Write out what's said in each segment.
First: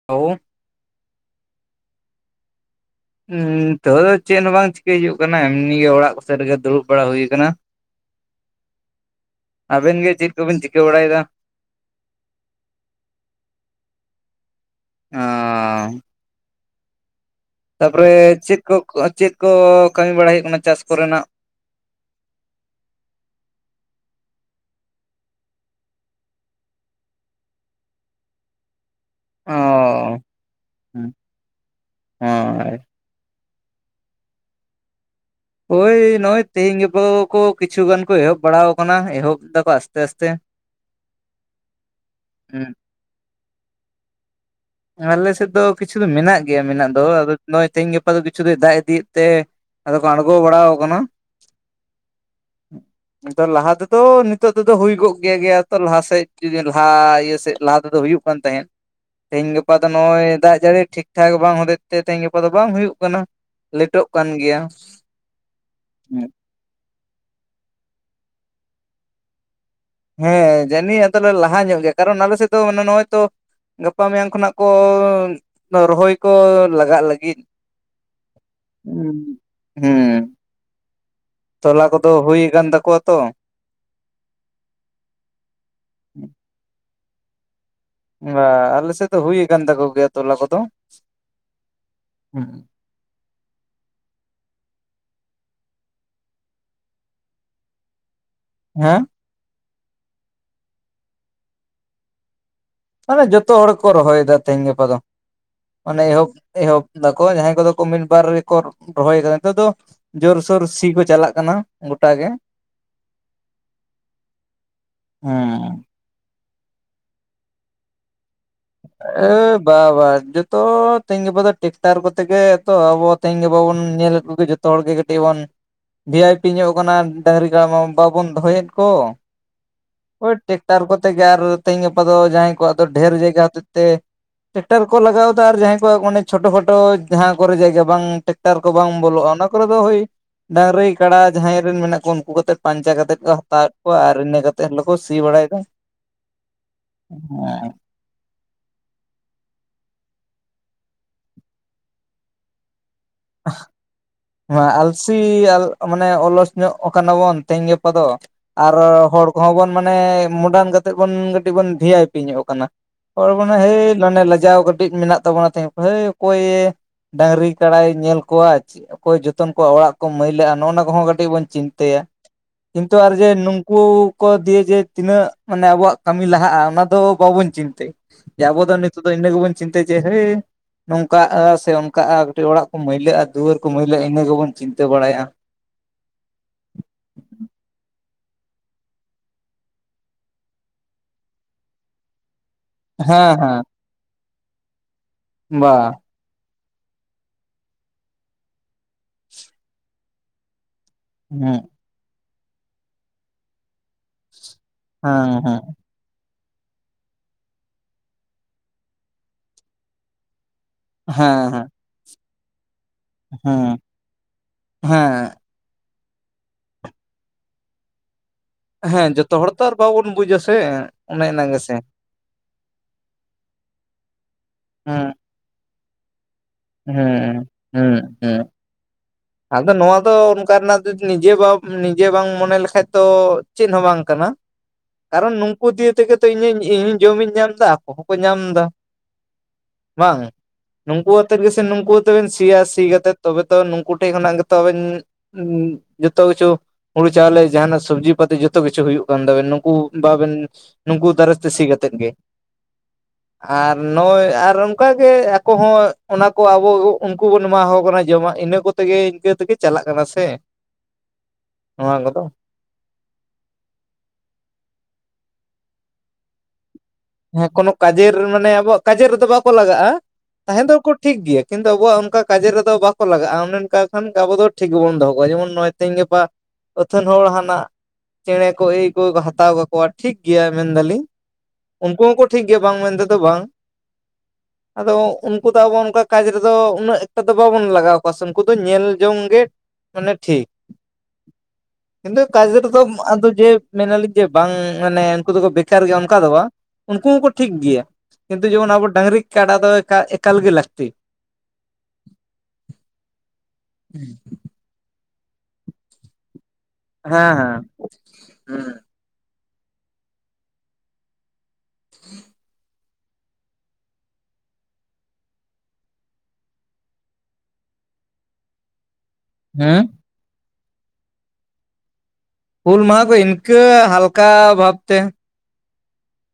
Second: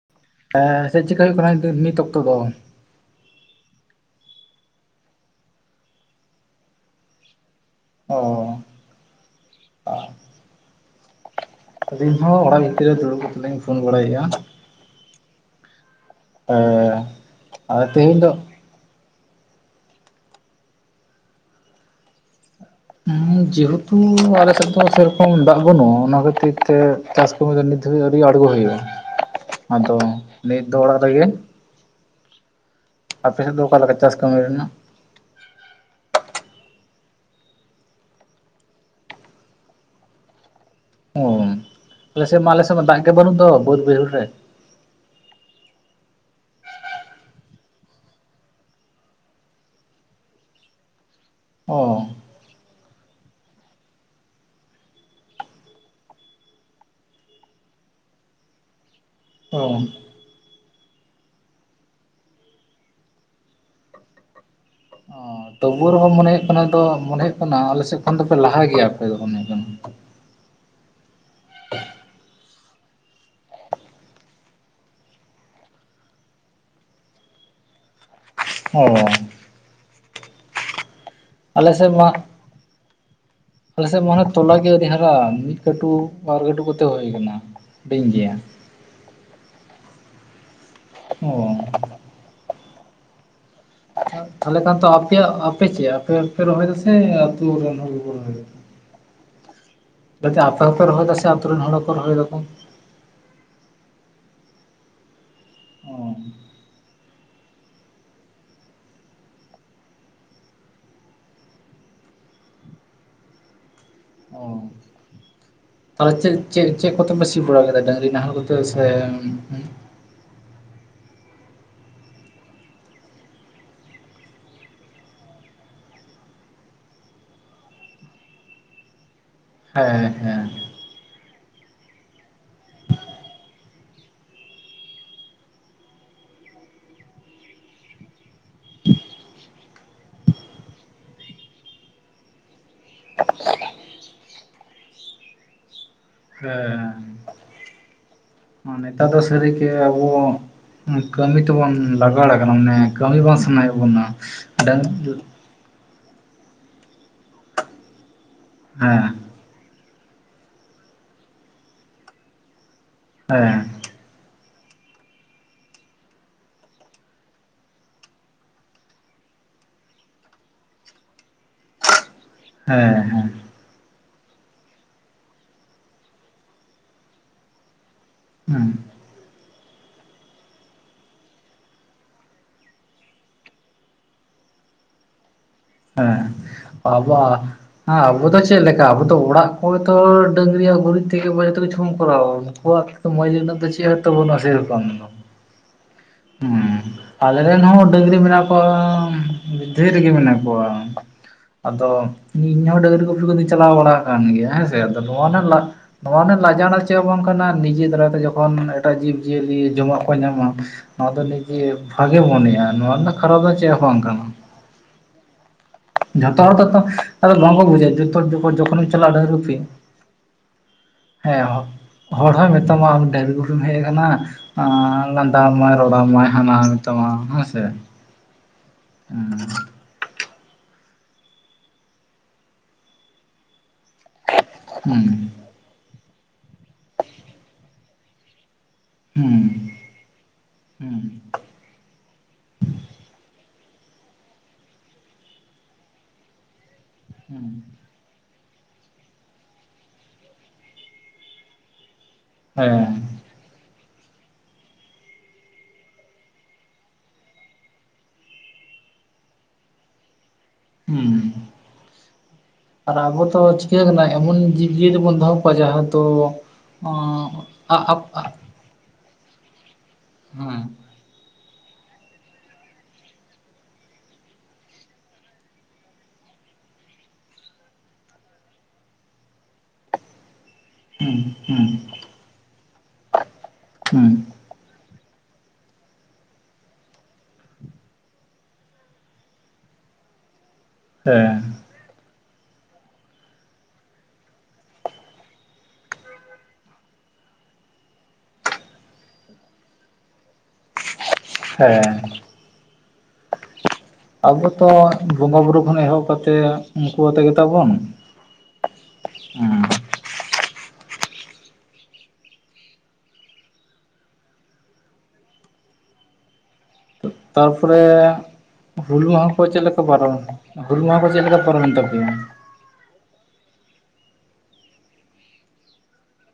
[unintelligible] ᱮᱸ, ᱪᱮᱫ ᱪᱮᱠᱟ ᱦᱩᱭᱩᱜ ᱠᱟᱱᱟ ᱱᱤᱛ ᱚᱠᱛᱚ ᱫᱚ? ᱩᱸ ᱱᱤᱛᱚᱜ ᱫᱚ ᱪᱮᱫ ᱦᱚᱸ ᱵᱟᱝ ᱪᱤᱠᱟᱹᱭ ᱦᱩᱭᱩᱜ ᱠᱟᱱᱟ, ᱮᱢᱱᱤ ᱜᱮ ᱚᱲᱟᱜ ᱠᱚᱥᱮᱜ ᱨᱮᱜᱮ ᱫᱩᱲᱩᱵ ᱵᱟᱲᱟ ᱦᱩᱭ ᱟᱠᱟᱱᱟ ᱚ ᱾ ᱟᱵᱤᱱ ᱜᱮ ᱪᱮᱫ ᱠᱚᱵᱤᱱ ᱪᱤᱠᱟᱹ ᱵᱟᱲᱟᱭᱮᱫᱟ? ᱟᱹᱞᱤᱧ ᱦᱚᱸ ᱚᱲᱟᱜ ᱵᱷᱤᱛᱤᱨ ᱨᱮ ᱫᱩᱲᱩᱵ ᱠᱟᱛᱮ ᱞᱤᱧ ᱯᱷᱚᱱ ᱵᱟᱲᱟᱭᱮᱜᱼᱟ᱾ [unintelligible] [unintelligible] ᱛᱟᱯᱨᱮ ᱫᱚ ᱪᱮᱫ ᱠᱚ ᱪᱮᱫ ᱠᱚ ᱠᱟᱹᱢᱤ ᱵᱟᱲᱟᱭ ᱦᱩᱭᱩᱜ ᱠᱟᱱᱟ ᱪᱟᱥ ᱠᱚᱨᱮᱱᱟᱜ? [unintelligible] ᱡᱮᱦᱮᱛᱩ ᱟᱞᱮᱥᱮᱫ ᱫᱚ ᱥᱮᱨᱚᱠᱚᱢ ᱫᱟᱜ ᱵᱟᱹᱱᱩᱜᱼᱟ ᱚᱱᱟ ᱠᱷᱟᱹᱛᱤᱨ ᱛᱮ ᱪᱟᱥ ᱠᱟᱹᱢᱤ ᱫᱚ ᱱᱤᱛ ᱫᱷᱟᱵᱤᱡ ᱟᱹᱣᱨᱤ ᱟᱬᱜᱚ ᱦᱩᱭᱩᱜᱼᱟ᱾ [unintelligible] ᱟᱫᱚ ᱱᱤᱛ ᱫᱚ ᱚᱲᱟᱜ ᱨᱮᱜᱮ [unintelligible] ᱟᱯᱮ ᱥᱮᱫ ᱫᱚ ᱚᱠᱟ ᱞᱮᱠᱟ ᱪᱟᱥ ᱠᱟᱹᱢᱤ ᱨᱮᱱᱟᱜ? ᱚᱭ ᱱᱚᱜᱼᱚᱭ ᱛᱮᱦᱮᱧ ᱜᱟᱯᱟ ᱠᱚ ᱠᱤᱪᱷᱩ ᱜᱟᱱ ᱠᱚ ᱮᱦᱚᱵ ᱵᱟᱲᱟᱣ ᱟᱠᱟᱱᱟ ᱮᱦᱚᱵ ᱮᱫᱟ ᱠᱚ ᱟᱥᱛᱮ ᱟᱥᱛᱮ᱾ [unintelligible] ᱚᱢ ᱟᱞᱮᱥᱮᱫ ᱢᱟ ᱦᱩᱸ ᱟᱞᱮᱥᱮᱫ ᱢᱟ ᱫᱟᱜ ᱜᱮ ᱵᱟᱹᱱᱩᱜ ᱫᱚ ᱵᱟᱹᱫᱽ ᱵᱟᱹᱭᱦᱟᱹᱲ ᱨᱮ, ᱟᱞᱮ ᱥᱮᱫ ᱫᱚ ᱠᱤᱪᱷᱩ ᱫᱚ ᱢᱮᱱᱟᱜ ᱜᱮᱭᱟ ᱢᱮᱱᱟᱜ ᱫᱚ ᱟᱫᱚ ᱱᱚᱜᱼᱚᱭ ᱛᱮᱦᱤᱧ ᱜᱟᱯᱟ ᱫᱚ ᱠᱤᱪᱷᱩ ᱫᱚ ᱫᱟᱜ ᱤᱫᱤᱭᱮᱫ ᱛᱮ ᱟᱫᱚ ᱠᱚ ᱟᱚᱲᱜᱳ ᱵᱟᱲᱟᱣ ᱠᱟᱱᱟ ᱚ [unintelligible] ᱞᱟᱦᱟ ᱛᱮᱫᱚ ᱱᱤᱛᱚᱜ ᱛᱮᱫᱚ ᱦᱩᱭ ᱠᱚᱜ ᱜᱮᱭᱟ ᱜᱮᱭᱟ ᱛᱚ ᱞᱟᱦᱟᱟᱥᱮᱫ ᱡᱩᱫᱤ ᱞᱟᱦᱟ ᱤᱭᱟᱹ ᱥᱮᱫ ᱞᱟᱦᱟ ᱛᱮᱫᱚ ᱦᱩᱭᱩᱜ ᱛᱟᱦᱮᱸᱱ ᱛᱮᱦᱤᱧ ᱚ ᱜᱟᱯᱟ ᱫᱚ ᱱᱚᱜᱼᱚᱭ ᱫᱟᱜ ᱡᱟᱹᱲᱤ ᱴᱷᱤᱠ ᱴᱷᱟᱠ ᱵᱟᱝ ᱦᱚᱛᱮᱡ ᱛᱮ ᱛᱮᱦᱮᱧ ᱜᱟᱯᱟ ᱫᱚ ᱵᱟᱝ ᱦᱩᱭᱩᱜ ᱠᱟᱱᱟ ᱞᱮᱴᱚᱜ ᱠᱟᱱ ᱜᱮᱭᱟ᱾ ᱚ ᱛᱚᱵᱵᱩᱣ ᱨᱮᱦᱚᱸ ᱢᱚᱱᱮ ᱦᱩᱭᱩᱜ ᱠᱟᱱᱟ ᱛ ᱢᱚᱱᱮ ᱦᱩᱭᱩᱜ ᱠᱟᱱᱟ ᱟᱞᱮ ᱥᱮᱫ ᱠᱷᱚᱱ ᱫᱚᱯᱮ ᱞᱟᱦᱟ ᱜᱮᱭᱟ ᱟᱯᱮ ᱚᱱᱮ ᱦᱮᱸ ᱡᱟᱹᱱᱤ ᱟᱫᱚ ᱞᱮ ᱞᱟᱦᱟ ᱧᱚᱜ ᱜᱮᱭᱟ ᱠᱟᱨᱚᱱ ᱟᱞᱮ ᱥᱮᱫ ᱫᱚᱟᱱᱮ ᱱᱚᱜᱼᱚᱭ ᱛᱚ ᱜᱟᱯᱟ ᱢᱮᱭᱟᱝ ᱠᱷᱚᱱᱟᱜ ᱠᱚ ᱨᱚᱦᱚᱭ ᱠᱚ ᱞᱟᱜᱟᱜ ᱞᱟᱹᱜᱤᱫ᱾ ᱚ ᱦᱩᱸ ᱦᱮᱸ [inaudible] ᱟᱞᱮ ᱛᱚᱞᱟ ᱥᱮᱫ ᱠᱚᱫᱚ ᱢᱟ ᱦᱩᱭ ᱟᱠᱟᱱ ᱛᱟᱠᱚᱣᱟ ᱛᱚ᱾ ᱟᱞᱮ ᱥᱮᱫ ᱢᱟᱱᱮ ᱛᱚᱞᱟ ᱜᱮ ᱟᱹᱣᱨᱤ ᱦᱟᱨᱟ ᱢᱤᱫ ᱠᱟᱹᱴᱩᱵ ᱵᱟᱨ ᱠᱟᱹᱴᱩᱵ ᱠᱚᱛᱮ ᱦᱩᱭ ᱟᱠᱟᱱᱟ᱾ ᱟ ᱟᱞᱮ ᱥᱮᱫ ᱫᱚ ᱦᱩᱭ ᱟᱠᱟᱱ ᱛᱟᱠᱚ ᱜᱮᱭᱟ ᱛᱚᱞᱟ ᱠᱚᱫᱚ᱾ [unintelligible] [unintelligible] ᱛᱟᱦᱚᱞᱮ ᱠᱷᱟᱱ ᱛᱚ ᱟᱯᱮᱭᱟᱜ ᱟᱯᱮ ᱪᱮᱫ ᱟᱯᱮᱯᱮ ᱨᱚᱦᱚᱭ ᱫᱟ ᱥᱮ ᱟᱹᱛᱩ ᱨᱮᱱ ᱦᱚᱲ ᱜᱮᱠᱚ ᱨᱚᱦᱚᱭ ᱫᱟ? ᱦᱮᱸ ᱟᱯᱮ ᱦᱚᱸᱯᱮ ᱨᱚᱦᱚᱭᱮᱫᱟ ᱥᱮ ᱟᱛᱩ ᱨᱮᱱ ᱦᱚᱲ ᱦᱚᱸᱠᱚ ᱨᱚᱦᱚᱭ ᱫᱟᱠᱚ? ᱢᱟᱱᱮ ᱡᱚᱛᱚ ᱦᱚᱲ ᱠᱚ ᱨᱚᱦᱚᱭᱮᱫᱟ ᱛᱮᱦᱤᱧ ᱜᱟᱯᱟ ᱫᱚ ᱚ ᱚᱱᱮ ᱮᱦᱳᱠ ᱮᱦᱳᱠ ᱫᱟᱠᱚ ᱡᱟᱦᱟᱸᱭ ᱠᱚᱫᱚ ᱠᱚ ᱢᱤᱫ ᱵᱟᱨ ᱨᱮᱠᱚ ᱨᱚᱦᱚᱭ ᱟᱠᱟᱫᱟ ᱱᱤᱛᱚᱜ ᱫᱚ ᱡᱳᱨᱥᱳᱨ ᱥᱤ ᱠᱚ ᱪᱟᱞᱟᱜ ᱠᱟᱱᱟ ᱜᱚᱴᱟ ᱜᱮ ᱚ ᱛᱟᱦᱚᱞᱮ ᱪᱮᱫ ᱪᱮᱫ ᱪᱮᱫ ᱠᱚᱛᱮ ᱯᱮ ᱥᱤ ᱵᱟᱲᱟ ᱠᱮᱫᱟ ᱰᱟᱝᱨᱤ ᱱᱟᱦᱮᱞ ᱠᱚᱛᱮ? ᱥᱮ ᱮ ᱵᱟ ᱵᱟ ᱡ [inaudible] ᱛᱚ ᱛᱮᱦᱤᱧ ᱜᱟᱯᱟ ᱫᱚ ᱴᱮᱠᱴᱟᱨ ᱠᱚᱛᱮ ᱜᱮ ᱛᱚ ᱟᱵᱚ ᱛᱮᱦᱤᱧ ᱜᱟᱯᱟ ᱵᱚᱱ ᱧᱮᱞᱮᱫ ᱠᱚᱜᱮ ᱡᱚᱛᱚ ᱦᱚᱲᱜᱮ ᱠᱟᱹᱴᱤᱡ ᱵᱚᱱ ᱵᱷᱤ ᱟᱭ ᱯᱤ ᱧᱚᱜ ᱟᱠᱟᱱᱟ ᱰᱟᱹᱝᱨᱤ ᱠᱟᱰᱟ ᱢᱟ ᱵᱟᱵᱚᱱ ᱫᱚᱦᱚᱭᱮᱫ ᱠᱚ᱾ ᱦᱮᱸ ᱳᱭ ᱦᱮᱸ ᱴᱮᱠᱴᱟᱨ ᱠᱚᱛᱮ ᱜᱮ ᱟᱨ ᱛᱮᱦᱤᱧ ᱜᱟᱯᱟ ᱫᱚ ᱡᱟᱦᱟᱸᱭ ᱠᱚᱣᱟᱜ ᱫᱚ ᱰᱷᱹᱮᱨ ᱡᱟᱭᱜᱟ ᱦᱚᱛᱮᱡ ᱛᱮ ᱴᱮᱠᱴᱟᱨ ᱠᱚ ᱞᱟᱜᱟᱣᱮᱫᱟ ᱟᱨ ᱡᱟᱦᱟᱸᱭ ᱠᱚᱣᱟᱜ ᱢᱟᱱᱮ ᱪᱳᱴᱳ ᱠᱷᱳᱴᱳ ᱡᱟᱦᱟᱸ ᱠᱚᱨᱮ ᱡᱟᱭᱜᱟ ᱵᱟᱝ ᱴᱮᱠᱴᱟᱨ ᱠᱚ ᱵᱟᱝ ᱵᱚᱞᱚᱜᱼᱟ ᱚᱱᱟ ᱠᱚᱨᱮ ᱫᱚ ᱦᱳᱭ ᱰᱟᱝᱨᱤ ᱠᱟᱰᱟ ᱡᱟᱦᱟᱸᱭ ᱨᱮᱱ ᱢᱮᱱᱟᱜ ᱠᱚ ᱩᱱᱠᱩ ᱠᱟᱛᱮ ᱯᱟᱧᱪᱟ ᱠᱟᱛᱮᱮᱫ ᱠᱚ ᱦᱟᱛᱟᱣᱮᱫ ᱠᱚᱣᱟ ᱟᱨ ᱤᱱᱟᱹ ᱠᱟ ᱠᱟᱛᱮᱮᱫ ᱦᱚᱞᱮ ᱠᱚ ᱥᱤ ᱵᱟᱲᱟᱭᱮᱫᱟ ᱾ ᱦᱮᱸ [unintelligible] ᱱᱮᱛᱟᱨ ᱫᱚ ᱥᱟᱹᱨᱤᱜᱮ ᱟᱵᱚ ᱠᱟᱹᱢᱤ ᱛᱮᱵᱚᱱ ᱞᱟᱜᱟᱣ ᱠᱟᱱᱟ ᱢᱟᱱᱮ ᱠᱟᱹᱢᱤ ᱵᱟᱝ ᱥᱟᱱᱟᱭᱮᱫ ᱵᱚᱱᱟ, ᱱᱚᱣᱟ ᱟᱞᱥᱤ ᱢᱟᱱᱮ ᱚᱞᱚᱥ ᱧᱚᱜ ᱠᱟᱱᱟ ᱵᱚᱱ ᱛᱮᱦᱮᱧ ᱜᱟᱯᱟ ᱫᱚ ᱟᱨ ᱦᱮᱸ ᱦᱚᱲ ᱠᱚᱦ ᱵᱚᱱ ᱢᱟᱱᱮ ᱢᱚᱰᱟᱨᱱ ᱠᱟᱛᱮᱮᱫ ᱵᱚᱱ ᱠᱟᱹᱴᱤᱡ ᱵᱚᱱ ᱵᱷᱮ ᱟᱭᱯᱤ ᱧᱚᱜ ᱠᱟᱱᱟ᱾ ᱦᱚᱭ ᱢᱟᱱᱮ ᱦᱮᱸ ᱦᱟᱹᱭ ᱞᱟᱱᱮ ᱞᱟᱡᱟᱣ ᱠᱟᱛ- ᱢᱤᱴᱤᱡ ᱢᱮᱱᱟᱜ ᱛᱟᱵᱚᱱᱟ ᱛᱮᱦᱮᱸᱧ ᱚᱠᱚᱭ ᱦᱟᱹᱭ ᱚᱠᱚᱭᱮ ᱰᱟᱺᱜᱽᱨᱤ ᱠᱟᱲᱟᱭ ᱧᱮᱞ ᱠᱚᱣᱟ ᱪᱮᱜ ᱚᱠᱚᱭ ᱡᱚᱛᱚᱱ ᱠᱚᱣᱟ ᱚᱲᱟᱜ ᱠᱚ ᱢᱟᱹᱭᱞᱟᱹᱜᱼᱟ, ᱱᱚᱜᱼᱱᱚᱱᱟ ᱠᱚᱦᱚᱸ ᱠᱟᱹᱴᱤᱡ ᱵᱚᱱ ᱪᱤᱸᱛᱟᱹᱭᱟ? ᱠᱤᱸᱛᱩ ᱦᱮᱸ ᱟᱨ ᱡᱮ ᱦᱮᱸ ᱱᱩᱝ- ᱠᱩ ᱠᱚ ᱫᱤᱭᱮ ᱡᱮ ᱛᱤᱱᱟᱹᱜ ᱢᱟᱱᱮ ᱟᱵᱚᱣᱟᱜ ᱠᱟᱹᱢᱤ ᱞᱟᱦᱟᱜᱼᱟ, ᱚᱱᱟ ᱫᱚ ᱵᱟᱵᱚᱱ ᱪᱤᱸᱛᱟᱭ? ᱡᱮ ᱟᱵᱚ ᱦᱮᱸ ᱫᱚ ᱱᱤᱛᱚᱜ ᱫᱚ ᱤᱱᱟᱹ ᱜᱮᱵᱚᱱ ᱪᱤᱸᱛᱟᱹᱭᱟ ᱡᱮ ᱦᱟᱹᱭ, ᱱᱚᱸᱠᱟ ᱟᱲᱟᱜ ᱥᱮ ᱚᱱᱠᱟᱼᱟ ᱠᱟᱹᱴᱤᱡ ᱚᱲᱟᱜ ᱠᱚ ᱢᱟᱹᱭᱞᱟᱹᱜᱼᱟ, ᱫᱩᱣᱟᱹᱨ ᱠᱚ ᱢᱟᱹᱭᱞᱟᱹᱜᱼᱟ ᱤᱱᱟᱹ ᱜᱮᱵᱚᱱ ᱪᱤᱱᱛᱟᱹ ᱵᱟᱲᱟᱭᱟ᱾ ᱦᱮᱸ ᱟᱵᱚᱣᱟ ᱦᱟᱸ ᱟᱵᱚ ᱫᱚ ᱪᱮᱫ ᱞᱮᱠᱟ ᱟᱵᱚ ᱫᱚ ᱚᱲᱟᱜ ᱠᱚᱨᱮ ᱛᱷᱚᱨ ᱰᱟᱺᱜᱽᱨᱤᱭᱟᱜ ᱜᱩᱨᱤᱡ ᱛᱮᱜᱮ ᱵᱚ ᱡᱚ ᱛᱷᱳ ᱠᱤᱪᱷᱩ ᱵᱚᱱ ᱠᱚᱨᱟᱣᱟ᱾ ᱟᱵᱚᱣᱟᱜ ᱛᱮᱫᱚ ᱢᱚᱡᱽ ᱦᱮᱸ ᱨᱮᱱᱟᱜ ᱦᱮᱸ ᱫᱚ ᱪᱮᱜ ᱦᱚᱸᱛᱚ ᱵᱟᱹᱱᱩᱜᱼᱟ, ᱥᱟᱹᱭ ᱨᱚᱠᱚᱢ ᱫᱚ᱾ ᱵᱟ᱾ ᱦᱩᱸ ᱟᱞᱮ ᱨᱮᱱ ᱦᱚᱸ ᱰᱟᱺᱜᱽᱨᱤ ᱢᱮᱱᱟᱜ ᱠᱚᱣᱟᱻᱢ, ᱰᱷᱮᱨ ᱜᱮ ᱢᱮᱱᱟᱜ ᱵᱚᱣᱟᱢ, ᱦᱩᱸᱜ ᱟᱫᱚ ᱤᱧᱦᱚᱸ ᱰᱟᱺᱜᱽᱨᱤ ᱜᱩᱯᱤ ᱠᱚ ᱫᱩᱧ ᱪᱟᱞᱟᱣ ᱵᱟᱲᱟ ᱦᱟᱠᱟᱱ ᱜᱮᱭᱟ ᱦᱮᱸ ᱥᱮ ᱟᱫᱚ ᱱᱚᱣᱟ ᱦᱮᱸ ᱱᱟᱜ ᱦᱮᱸ ᱞᱟᱝ- ᱱᱚᱣᱟ ᱨᱮ ᱱᱟᱝ ᱞᱟᱡᱟᱣ ᱮᱱᱟ ᱪᱮᱫ ᱦᱚᱸ ᱵᱟᱝ ᱠᱟᱱᱟ ᱱᱤᱡᱮ ᱫᱟᱨᱟᱭ ᱛᱮ ᱡᱚᱠᱷᱚᱱ ᱮᱴᱟᱜ ᱡᱤᱵᱽ ᱡᱤᱭᱟᱹᱞᱤ ᱡᱚᱢᱟᱜ ᱠᱚ ᱧᱟᱢᱟ, ᱱᱚᱣᱟ ᱫᱚ ᱱᱤᱡᱮ ᱦᱮᱸ ᱵᱷᱟᱜᱮ ᱢᱚᱱᱮᱜᱼᱟ, ᱱᱚᱣᱟ ᱨᱮᱱᱟᱜ ᱠᱷᱟᱨᱟᱯ ᱫᱚ ᱪᱮᱫ ᱦᱚᱸ ᱵᱟᱝ ᱠᱟᱱᱟ᱾ ᱦᱮᱸᱜ᱾ ᱡᱷᱚᱛᱚ ᱦᱚᱲᱫᱚ ᱛᱚ ᱟᱫᱚ ᱱᱚᱣᱟ ᱵᱚ ᱵᱩᱡᱟ ᱡᱮ ᱛᱚᱜᱽᱫᱤ ᱦᱮᱸ ᱡᱚᱛᱚ ᱦᱚᱲ ᱛᱚᱨ ᱵᱟᱵᱚᱱ ᱵᱩᱡᱟ ᱥᱮ ᱚᱱᱮ ᱦᱮᱸ ᱚᱱᱟ ᱜᱮᱥᱮ᱾ ᱦᱚᱲ ᱦᱚᱸᱭ ᱢᱮᱛᱟᱢᱟ ᱟᱢ ᱰᱟᱺᱜᱽᱨᱤ ᱜᱩᱯᱤᱢ ᱦᱮᱜ ᱟᱠᱟᱱᱟ, ᱦᱮᱸ ᱟᱸᱻ ᱞᱟᱸᱫᱟᱢᱟᱭ ᱨᱚᱲᱟᱢᱟᱭ ᱦᱟᱱᱟ ᱢᱮᱛᱟᱢᱟ ᱦᱚᱸᱭ ᱦᱮᱸ ᱥᱮ? ᱦᱮᱸ ᱦᱮᱸ ᱟᱫᱚ ᱱᱚᱣᱟ ᱫᱚ ᱚᱱᱠᱟ ᱨᱮᱱᱟᱜ ᱫᱚ ᱱᱤᱡᱟᱹ ᱵᱟᱢ ᱱᱤᱡᱮ ᱵᱟᱝ ᱢᱚᱱᱮ ᱞᱮᱠᱟᱡ ᱛᱚ ᱪᱮᱫ ᱦᱚᱸ ᱵᱟᱝ ᱠᱟᱱᱟ, ᱦᱩᱸ ᱠᱟᱨᱚᱱ ᱱᱩᱝᱠᱩ ᱫᱤᱭᱮ ᱛᱮᱜᱮ ᱛᱚ ᱤᱧᱤᱧ ᱤᱧ ᱡᱚᱢ ᱤᱧ ᱧᱟᱢ ᱮᱫᱟ, ᱟᱠᱚ ᱦᱚᱸᱠᱚ ᱧᱟᱢ ᱮᱫᱟ᱾ ᱦᱩᱸ᱾ ᱵᱟᱝᱼᱟ, ᱦᱩᱸ ᱱᱩᱝᱠᱩ ᱟᱛᱮᱫ ᱜᱮᱥᱮ ᱱᱩᱸᱠᱩ ᱟᱛᱮ ᱵᱤᱱ ᱥᱤᱭᱟ ᱥᱤ ᱠᱟᱛᱮᱫ ᱛᱚᱵᱮ ᱛᱚ ᱱᱩᱝ ᱠᱩ ᱴᱷᱮᱡ ᱠᱷᱚᱱᱟᱝ ᱜᱮᱛᱚ ᱟᱹᱵᱤᱱ ᱩᱸ ᱡᱚᱛᱚ ᱠᱤᱪᱩ ᱦᱩᱲᱩ ᱪᱟᱣᱞᱮ ᱦᱩᱸ ᱡᱟᱦᱟᱱᱟ ᱥᱚᱵᱽᱡᱤ ᱯᱟᱹᱛᱤ ᱡᱚᱛ- ᱛᱚ ᱠᱤᱪᱷᱩ ᱦᱩᱭᱩᱜ ᱠᱟᱱ ᱛᱟᱵᱮᱱ ᱱᱩᱠᱩ ᱵᱟᱵᱮᱱ ᱱᱩᱠᱩ ᱫᱟᱨᱮᱥ ᱛᱮ ᱥᱤ ᱠᱟᱛᱮᱫ ᱜᱮ᱾ ᱦᱮᱸ᱾ [inaudible] ᱟᱨ ᱱᱚᱜ-ᱚᱭ ᱟᱨ ᱚᱱᱠᱟ ᱜᱮ ᱟᱠᱚ ᱦᱚᱸ ᱚᱱᱟ ᱠᱚ ᱟᱵᱚ ᱜᱮᱜᱚ ᱩᱱᱠᱩ ᱵᱚᱱ ᱮᱢᱟ ᱦᱟᱠᱚ ᱠᱟᱱᱟ ᱡᱚᱢᱟᱜ, ᱤᱱᱟᱹ ᱠᱚᱛ- ᱛᱮᱜᱮ ᱤᱱᱠᱟᱹ ᱛᱮᱜᱮ ᱪᱟᱞᱟᱜ ᱠᱟᱱᱟ ᱥᱮ, ᱦᱩᱸ ᱱᱚᱣᱟ ᱠᱚᱫᱚ᱾ ᱟᱨ ᱟᱵᱚ ᱛᱚ ᱪᱤᱠᱟᱹ ᱦᱟᱠᱟᱱᱟ ᱮᱢᱚᱱ ᱡᱤᱵᱽ ᱡᱤᱭᱟᱹᱞᱤ ᱵᱚᱱ ᱫᱚᱦᱚ ᱠᱚᱣᱟ ᱡᱟ ᱦᱟᱛᱚ ᱦᱮᱸ ᱠᱳᱱᱳ ᱠᱟᱡᱮᱨ ᱢᱟᱱᱮ ᱟᱵᱚᱣᱟᱜ ᱠᱟᱡᱮᱨ ᱨᱮᱫᱚ ᱵᱟᱠᱚ ᱞᱟᱜᱟᱜ-ᱟ ᱛᱟᱦᱮᱸ ᱫᱚᱠᱚ ᱴᱷᱤᱠ ᱜᱮᱭᱟ, ᱠᱤᱱᱛᱩ ᱟᱵᱚᱣᱟᱜ ᱚᱱᱠᱟ ᱠᱟᱡᱮᱨ ᱨᱮᱫᱚ ᱵᱟ ᱠᱚ ᱞᱟᱜᱟᱜ ᱚᱱᱮ ᱚᱱᱠᱟ ᱠᱷᱟᱱ ᱟᱵᱚ ᱫᱚ ᱴᱷᱤᱠ ᱵᱚᱱ ᱫᱚᱦᱚ ᱠᱚᱣᱟ ᱡᱮᱢᱚᱱ ᱱᱚᱭᱼᱚᱭ ᱛᱮᱦᱮᱧ ᱜᱟᱯᱟ ᱟᱹᱛᱷᱟᱹᱱ ᱦᱚᱲ ᱦᱟᱱᱟᱜ ᱪᱮᱬᱮ ᱠᱚ ᱟᱹᱭᱠᱩ ᱠᱚᱠᱚ ᱦᱟᱛᱟᱣ ᱠᱟᱠᱚᱣᱟ ᱴᱷᱤᱠ ᱜᱮᱭᱟ ᱢᱮᱱ ᱮᱫᱟ ᱞᱤᱧ ᱩᱱᱠᱩ ᱦᱚᱸᱠᱚ ᱴᱷᱤᱠ ᱜᱮᱭᱟ ᱵᱟᱝ ᱢᱮᱱᱛᱮ ᱫᱚ ᱵᱟᱝ, ᱟᱫᱚ ᱩᱱᱠᱩ ᱫᱚ ᱟᱵᱚ ᱚᱱᱠᱟ ᱠᱟᱡᱽ ᱨᱮᱫᱚ ᱩᱱᱟᱹᱜ ᱮᱠᱴᱟ ᱫᱚ ᱵᱟᱵᱚᱱ ᱞᱟᱜᱟᱣ ᱠᱚᱣᱟ ᱥᱮ ᱩᱱᱠᱩ ᱫᱚ ᱧᱮᱞ ᱡᱚᱝ ᱜᱮ ᱢᱟᱱᱮ ᱴᱷᱤᱠ᱾ ᱦᱮᱸ [inaudible] ᱫᱮ ᱠᱟᱡᱽ ᱨᱮᱫᱚᱢ ᱟᱫᱚ ᱡᱮ ᱢᱮᱱᱟᱞᱤᱧ ᱡᱮ ᱵᱟᱝ ᱢᱟᱱᱮ ᱩᱱᱠᱩ ᱫᱚᱠᱚ ᱵᱮᱠᱟᱨ ᱜᱮᱭᱟ ᱚᱱᱠᱟ ᱫᱚ ᱵᱟᱝ! ᱩᱱᱠᱩ ᱦᱚᱸᱠᱚ ᱴᱷᱤᱠ ᱜᱮᱭᱟ ᱠᱤᱸᱛᱩ ᱡᱮᱢᱚᱱ ᱟᱵᱚ ᱰᱟᱺᱜᱽᱨᱤ ᱠᱟᱰᱟ ᱫᱚ ᱮᱠᱟ ᱮᱠᱟᱞ ᱜᱮ ᱞᱟᱹᱠᱛᱤ᱾ ᱦᱮᱸ ᱦᱩᱸ ᱟᱵᱚ ᱛᱚ ᱵᱚᱸᱜᱟ ᱵᱩᱨᱩ ᱠᱷᱚᱱ ᱮᱦᱚᱵ ᱠᱟᱛᱮ ᱩᱱᱠᱩ ᱣᱟᱛᱮ ᱦᱮᱸ ᱜᱮ ᱦᱮᱸ ᱛᱟᱵᱚᱱ᱾ ᱦᱩᱸ ᱩᱸ [inaudible] ᱛᱟᱨᱯᱚᱨᱮ ᱦᱩᱞ ᱢᱟᱦᱟ ᱠᱚ ᱪᱮᱫ ᱦᱮᱸ ᱞᱮᱠᱟ ᱵᱟᱨᱚᱢ ᱮᱱᱟ? ᱦᱩᱞ ᱢᱟᱦᱟ ᱠᱚ ᱪᱮᱫ ᱞᱮᱠᱟ ᱯᱚᱨᱚᱢᱮᱱ ᱛᱟᱯᱮᱭᱟ? ᱦᱩᱞ ᱢᱟᱦᱟ ᱠᱚ ᱤᱱᱠᱟᱹ ᱦᱟᱞᱠᱟ ᱵᱷᱟᱵ ᱛᱮ᱾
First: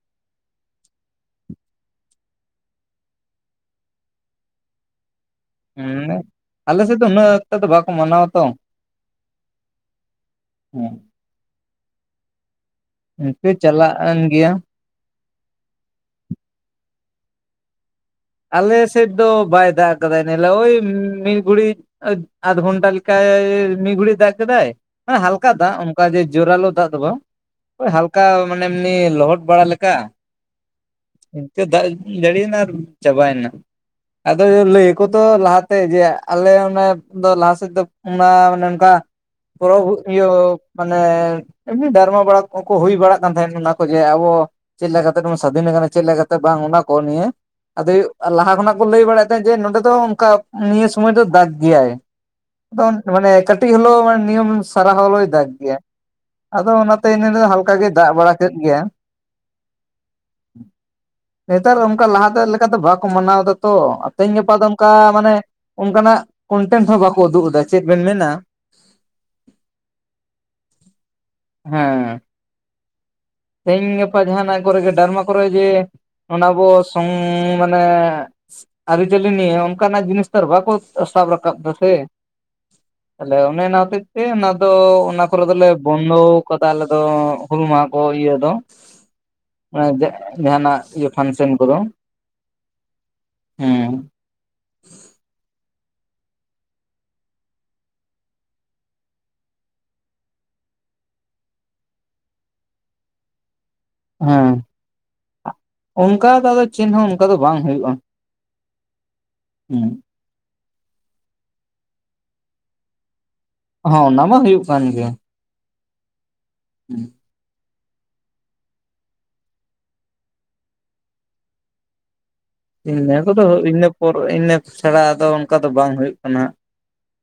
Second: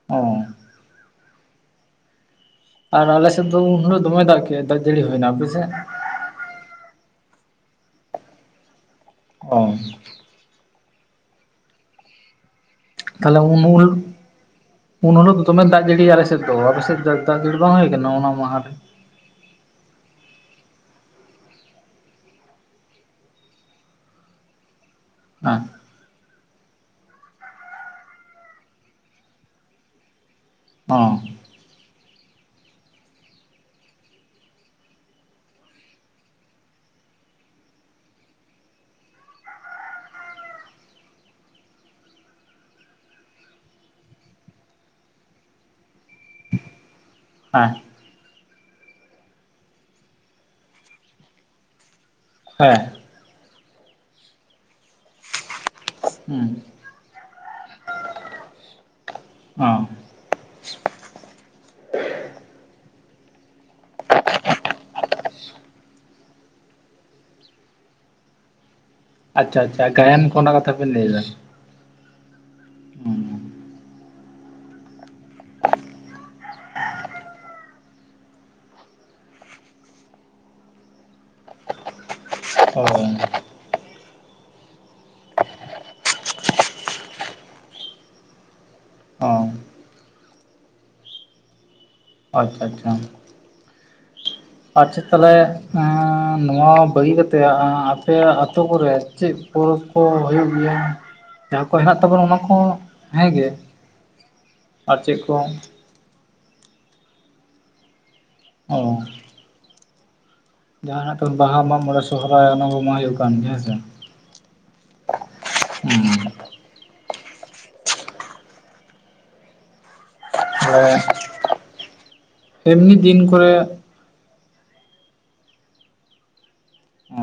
ᱚ ᱟᱨ ᱟᱞᱮᱥᱮᱫ ᱫᱚ ᱩᱱ ᱦᱩᱞᱳᱜ ᱫᱚᱢᱮ ᱫᱟᱜ ᱠᱮᱜ-ᱟᱭ ᱫᱟᱜ ᱡᱟᱹᱲᱤ ᱦᱩᱭᱱᱟ, ᱟᱯᱮᱥᱮ? ᱦᱩᱸ ᱟᱞᱮ ᱥᱮᱫ ᱫᱚ ᱩᱱᱟᱹᱜ ᱚᱠᱛᱚ ᱫᱚ ᱵᱟᱠᱚ ᱢᱟᱱᱟᱣᱟ ᱛᱚ᱾ ᱚ ᱦᱮᱸ [inaudible] ᱛᱦᱟᱞᱮ ᱤᱱᱠᱟᱹ ᱩᱱ ᱩᱞ ᱪᱟᱞᱟᱜ ᱮᱱ ᱜᱮᱭᱟ ᱩᱱ ᱦᱩᱞᱳᱜ ᱫᱚ ᱫᱚᱢᱮ ᱫᱟᱜ ᱡᱟᱹᱲᱤᱭᱟ ᱟᱞᱮᱥᱮᱫ ᱫᱚ ᱟᱯᱮᱥᱮᱫ ᱫᱚ ᱫᱟᱜ ᱡᱟᱹᱲᱤ ᱵᱟᱝ ᱦᱩᱭ ᱠᱟᱱᱟ? ᱚᱱᱟ ᱢᱟᱦᱟ ᱨᱮ? ᱟᱞᱮ ᱥᱮᱫ ᱫᱚ ᱵᱟᱭ ᱫᱟᱜ ᱠᱟᱫᱟᱭ ᱱᱮᱞᱟ ᱳᱭ ᱢᱤᱫ ᱜᱩᱲᱤ ᱟᱹᱛ ᱟᱫᱷ ᱜᱷᱚᱱᱴᱟ ᱞᱮᱠᱟᱭ ᱢᱤᱫ ᱜᱩᱲᱤᱡ ᱫᱟᱜ ᱠᱮᱫᱟᱭ ᱢᱟᱱᱮ ᱦᱟᱞᱠᱟ ᱦᱮᱸ ᱫᱟᱜ ᱚᱱᱠᱟ ᱡᱮ ᱡᱳᱨᱟᱞᱳ ᱫᱟᱜ ᱫᱚ ᱵᱟᱝ ᱳᱭ ᱦᱟᱞᱠᱟ ᱢᱟᱱᱮ ᱮᱢᱱᱤ ᱞᱚᱦᱚᱫ ᱵᱟᱲᱟ ᱞᱮᱠᱟ᱾ ᱚᱸ ᱚᱱᱛᱮ ᱫᱟᱜ ᱡᱟᱹᱲᱤᱭᱮᱱᱟ ᱟᱨ ᱪᱟᱵᱟᱭᱱᱟ᱾ ᱟᱫᱚ ᱞᱟᱹᱭ ᱟᱠᱚ ᱛᱚ ᱞᱟᱦᱟᱛᱮ ᱡᱮ ᱟᱞᱮ ᱚᱱᱮ ᱫᱚ ᱞᱟᱦᱟᱥᱮᱫ ᱫᱚ ᱚᱱᱟ ᱢᱟᱱᱮ ᱚᱱᱠᱟ ᱯᱩᱨᱚᱵ ᱤᱭᱟᱹ ᱢᱟᱱᱮ ᱮᱢᱱᱤ ᱰᱟᱨᱢᱟ ᱵᱟᱲᱟ ᱦᱩᱭ ᱵᱟᱲᱟᱜ ᱠᱟᱱ ᱛᱟᱦᱮᱸᱱ ᱚᱱᱟ ᱠᱚ ᱡᱮ ᱟᱵᱚ ᱪᱮᱫ ᱞᱮᱠᱟ ᱠᱟᱛᱮ ᱵᱚᱱ ᱥᱟᱹᱫᱷᱤᱱ ᱟᱠᱟᱱᱟ ᱪᱮᱫ ᱞᱮᱠᱟᱛᱮ ᱵᱟᱝ ᱚᱱᱟ ᱠᱚ ᱱᱤᱭᱟᱹ? ᱦᱮᱸ ᱾ ᱟᱫᱚ ᱞᱟᱦᱟ ᱠᱷᱚᱱᱟᱜ ᱠᱚ ᱞᱟᱹᱭ ᱵᱟᱲᱟᱭᱮᱫ ᱛᱟᱦᱮᱸᱫ ᱡᱮ ᱱᱚᱰᱮ ᱫᱚ ᱚᱱᱠᱟ ᱱᱤᱭᱟᱹ ᱥᱩᱢᱚᱭ ᱫᱚ ᱫᱟᱜ ᱜᱮᱭᱟᱭ ᱾ ᱟᱫᱚ ᱢᱟᱱᱮ ᱠᱟᱹᱴᱤ ᱦᱚᱞᱳ ᱢᱟᱱᱮ ᱱᱤᱭᱚᱢ ᱥᱟᱨᱟ ᱦᱚᱞᱳᱣ ᱫᱟᱜ ᱜᱮᱭᱟ ᱦᱮᱸ ᱾ ᱟᱫᱚ ᱚᱱᱟᱛᱮ ᱦᱟᱞᱠᱟ ᱜᱮᱭ ᱫᱟᱜ ᱵᱟᱲᱟ ᱠᱮᱫ ᱜᱮᱭᱟ ᱾ ᱦᱩᱸ ᱚ ᱱᱮᱛᱟᱨ ᱚᱱᱠᱟ ᱞᱟᱦᱟᱛᱮ ᱞᱮᱠᱟᱛᱮ ᱵᱟᱠᱚ ᱢᱟᱱᱟᱣᱫᱟ ᱾ ᱛᱚ ᱛᱮᱦᱮᱧ ᱜᱟᱯᱟ ᱫᱚ ᱚᱱᱠᱟ ᱢᱟᱱᱮ ᱚᱱᱠᱟᱱᱟᱜ ᱠᱚᱱᱴᱮᱱᱴ ᱦᱚᱸ ᱵᱟᱠᱚ ᱩᱫᱩᱜ ᱮᱫᱟ ᱪᱮᱫ ᱵᱮᱱ ᱢᱮᱱᱟ? ᱟᱪᱪᱷᱟ ᱟᱪᱪᱷᱟ ᱾ ᱜᱟᱭᱟᱱ ᱠᱚ ᱠᱟᱛᱷᱟ ᱵᱮᱱ ᱞᱟᱹᱭ ᱮᱫᱟ ᱾ ᱦᱮᱸ ᱾ ᱛᱮᱦᱤᱧ ᱜᱟᱯᱟ ᱡᱟᱦᱟᱸᱱᱟᱜ ᱠᱚᱨᱮ ᱜᱮ ᱰᱟᱨᱢᱟ ᱠᱚᱨᱮ ᱡᱮ, ᱚᱱᱟ ᱟᱵᱚ ᱥᱚᱝ ᱢᱟᱱᱮ ᱟᱹᱨᱤᱪᱟᱹᱞᱤ ᱱᱤᱭᱮ ᱚᱱᱠᱟᱱᱟᱜ ᱡᱤᱱᱤᱥ ᱛᱚ ᱵᱟᱠᱚ ᱥᱟᱵ ᱨᱟᱠᱟᱵ ᱫᱟ ᱥᱮ ᱾ [unintelligible] ᱛᱟᱦᱚᱞᱮ ᱚᱱᱮ ᱚᱱᱟ ᱦᱚᱛᱮᱫ ᱛᱮ ᱚᱱᱟ ᱫᱚ ᱚᱱᱟ ᱠᱚᱨᱮ ᱫᱚᱞᱮ ᱵᱚᱱᱫᱚ ᱟᱠᱟᱫᱟ ᱟᱞᱮ ᱫᱚ ᱦᱩᱞ ᱢᱟᱦᱟ ᱠᱚ ᱤᱭᱟᱹ ᱫᱚ ᱚ ᱚ ᱡᱟᱦᱟᱸᱱᱟᱜ ᱤᱭᱟᱹ ᱯᱷᱟᱱᱥᱮᱱ ᱠᱚᱫᱚ ᱾ ᱟᱪᱪᱷᱟ ᱟᱪᱪᱷᱟ ᱾ ᱦᱩᱸ ᱾ ᱟᱪᱪᱷᱟ, ᱛᱟᱦᱚᱞᱮ ᱱᱚᱣᱟ ᱵᱟᱹᱜᱤ ᱠᱟᱛᱮ ᱟᱯᱮ ᱟᱛᱩ ᱠᱚᱨᱮ ᱪᱮᱫ? ᱯᱚᱨᱚᱵ ᱠᱚ ᱦᱩᱭᱩᱜ ᱜᱮᱭᱟ ᱾ ᱡᱟᱦᱟᱸ ᱠᱚ ᱦᱮᱱᱟᱜ ᱛᱟᱵᱚᱱᱟ ᱚᱱᱟ ᱠᱚ ᱦᱮᱸᱜᱮ ᱾ ᱦᱮᱸ, ᱚᱱᱠᱟ ᱫᱚ ᱟᱫᱚ ᱪᱮᱫ ᱦᱚᱸ ᱚᱱᱠᱟ ᱫᱚ ᱵᱟᱝ ᱦᱩᱭᱩᱜᱼᱟ ᱾ ᱚ ᱾ ᱦᱩᱸ ᱾ ᱡᱟᱦᱟᱸᱱᱟᱜ ᱠᱚ ᱵᱟᱦᱟ ᱢᱟᱜ ᱢᱚᱬᱮ ᱥᱚᱦᱚᱨᱟᱭ ᱚᱱᱟ ᱢᱟ ᱦᱩᱭᱩᱜ ᱠᱟᱱ ᱜᱮ ᱾ ᱦᱮᱸᱥᱮ? ᱦᱚᱸ ᱚᱱᱟ ᱢᱟ ᱦᱩᱭᱩᱜ ᱠᱟᱱ ᱜᱮ ᱾ ᱦᱩᱸ ᱾ ᱦᱩᱸ ᱾ ᱦᱮᱸ, ᱮᱢᱱᱤ ᱫᱤᱱ ᱠᱚᱨᱮ ᱚᱨ ᱤᱱᱟᱹ ᱠᱚ ᱪᱷᱟᱲᱟ ᱫᱚ ᱚᱱᱠᱟ ᱫᱚ ᱵᱟᱝ ᱦᱩᱭᱩᱜ ᱠᱟᱱᱟ ᱾ ᱚ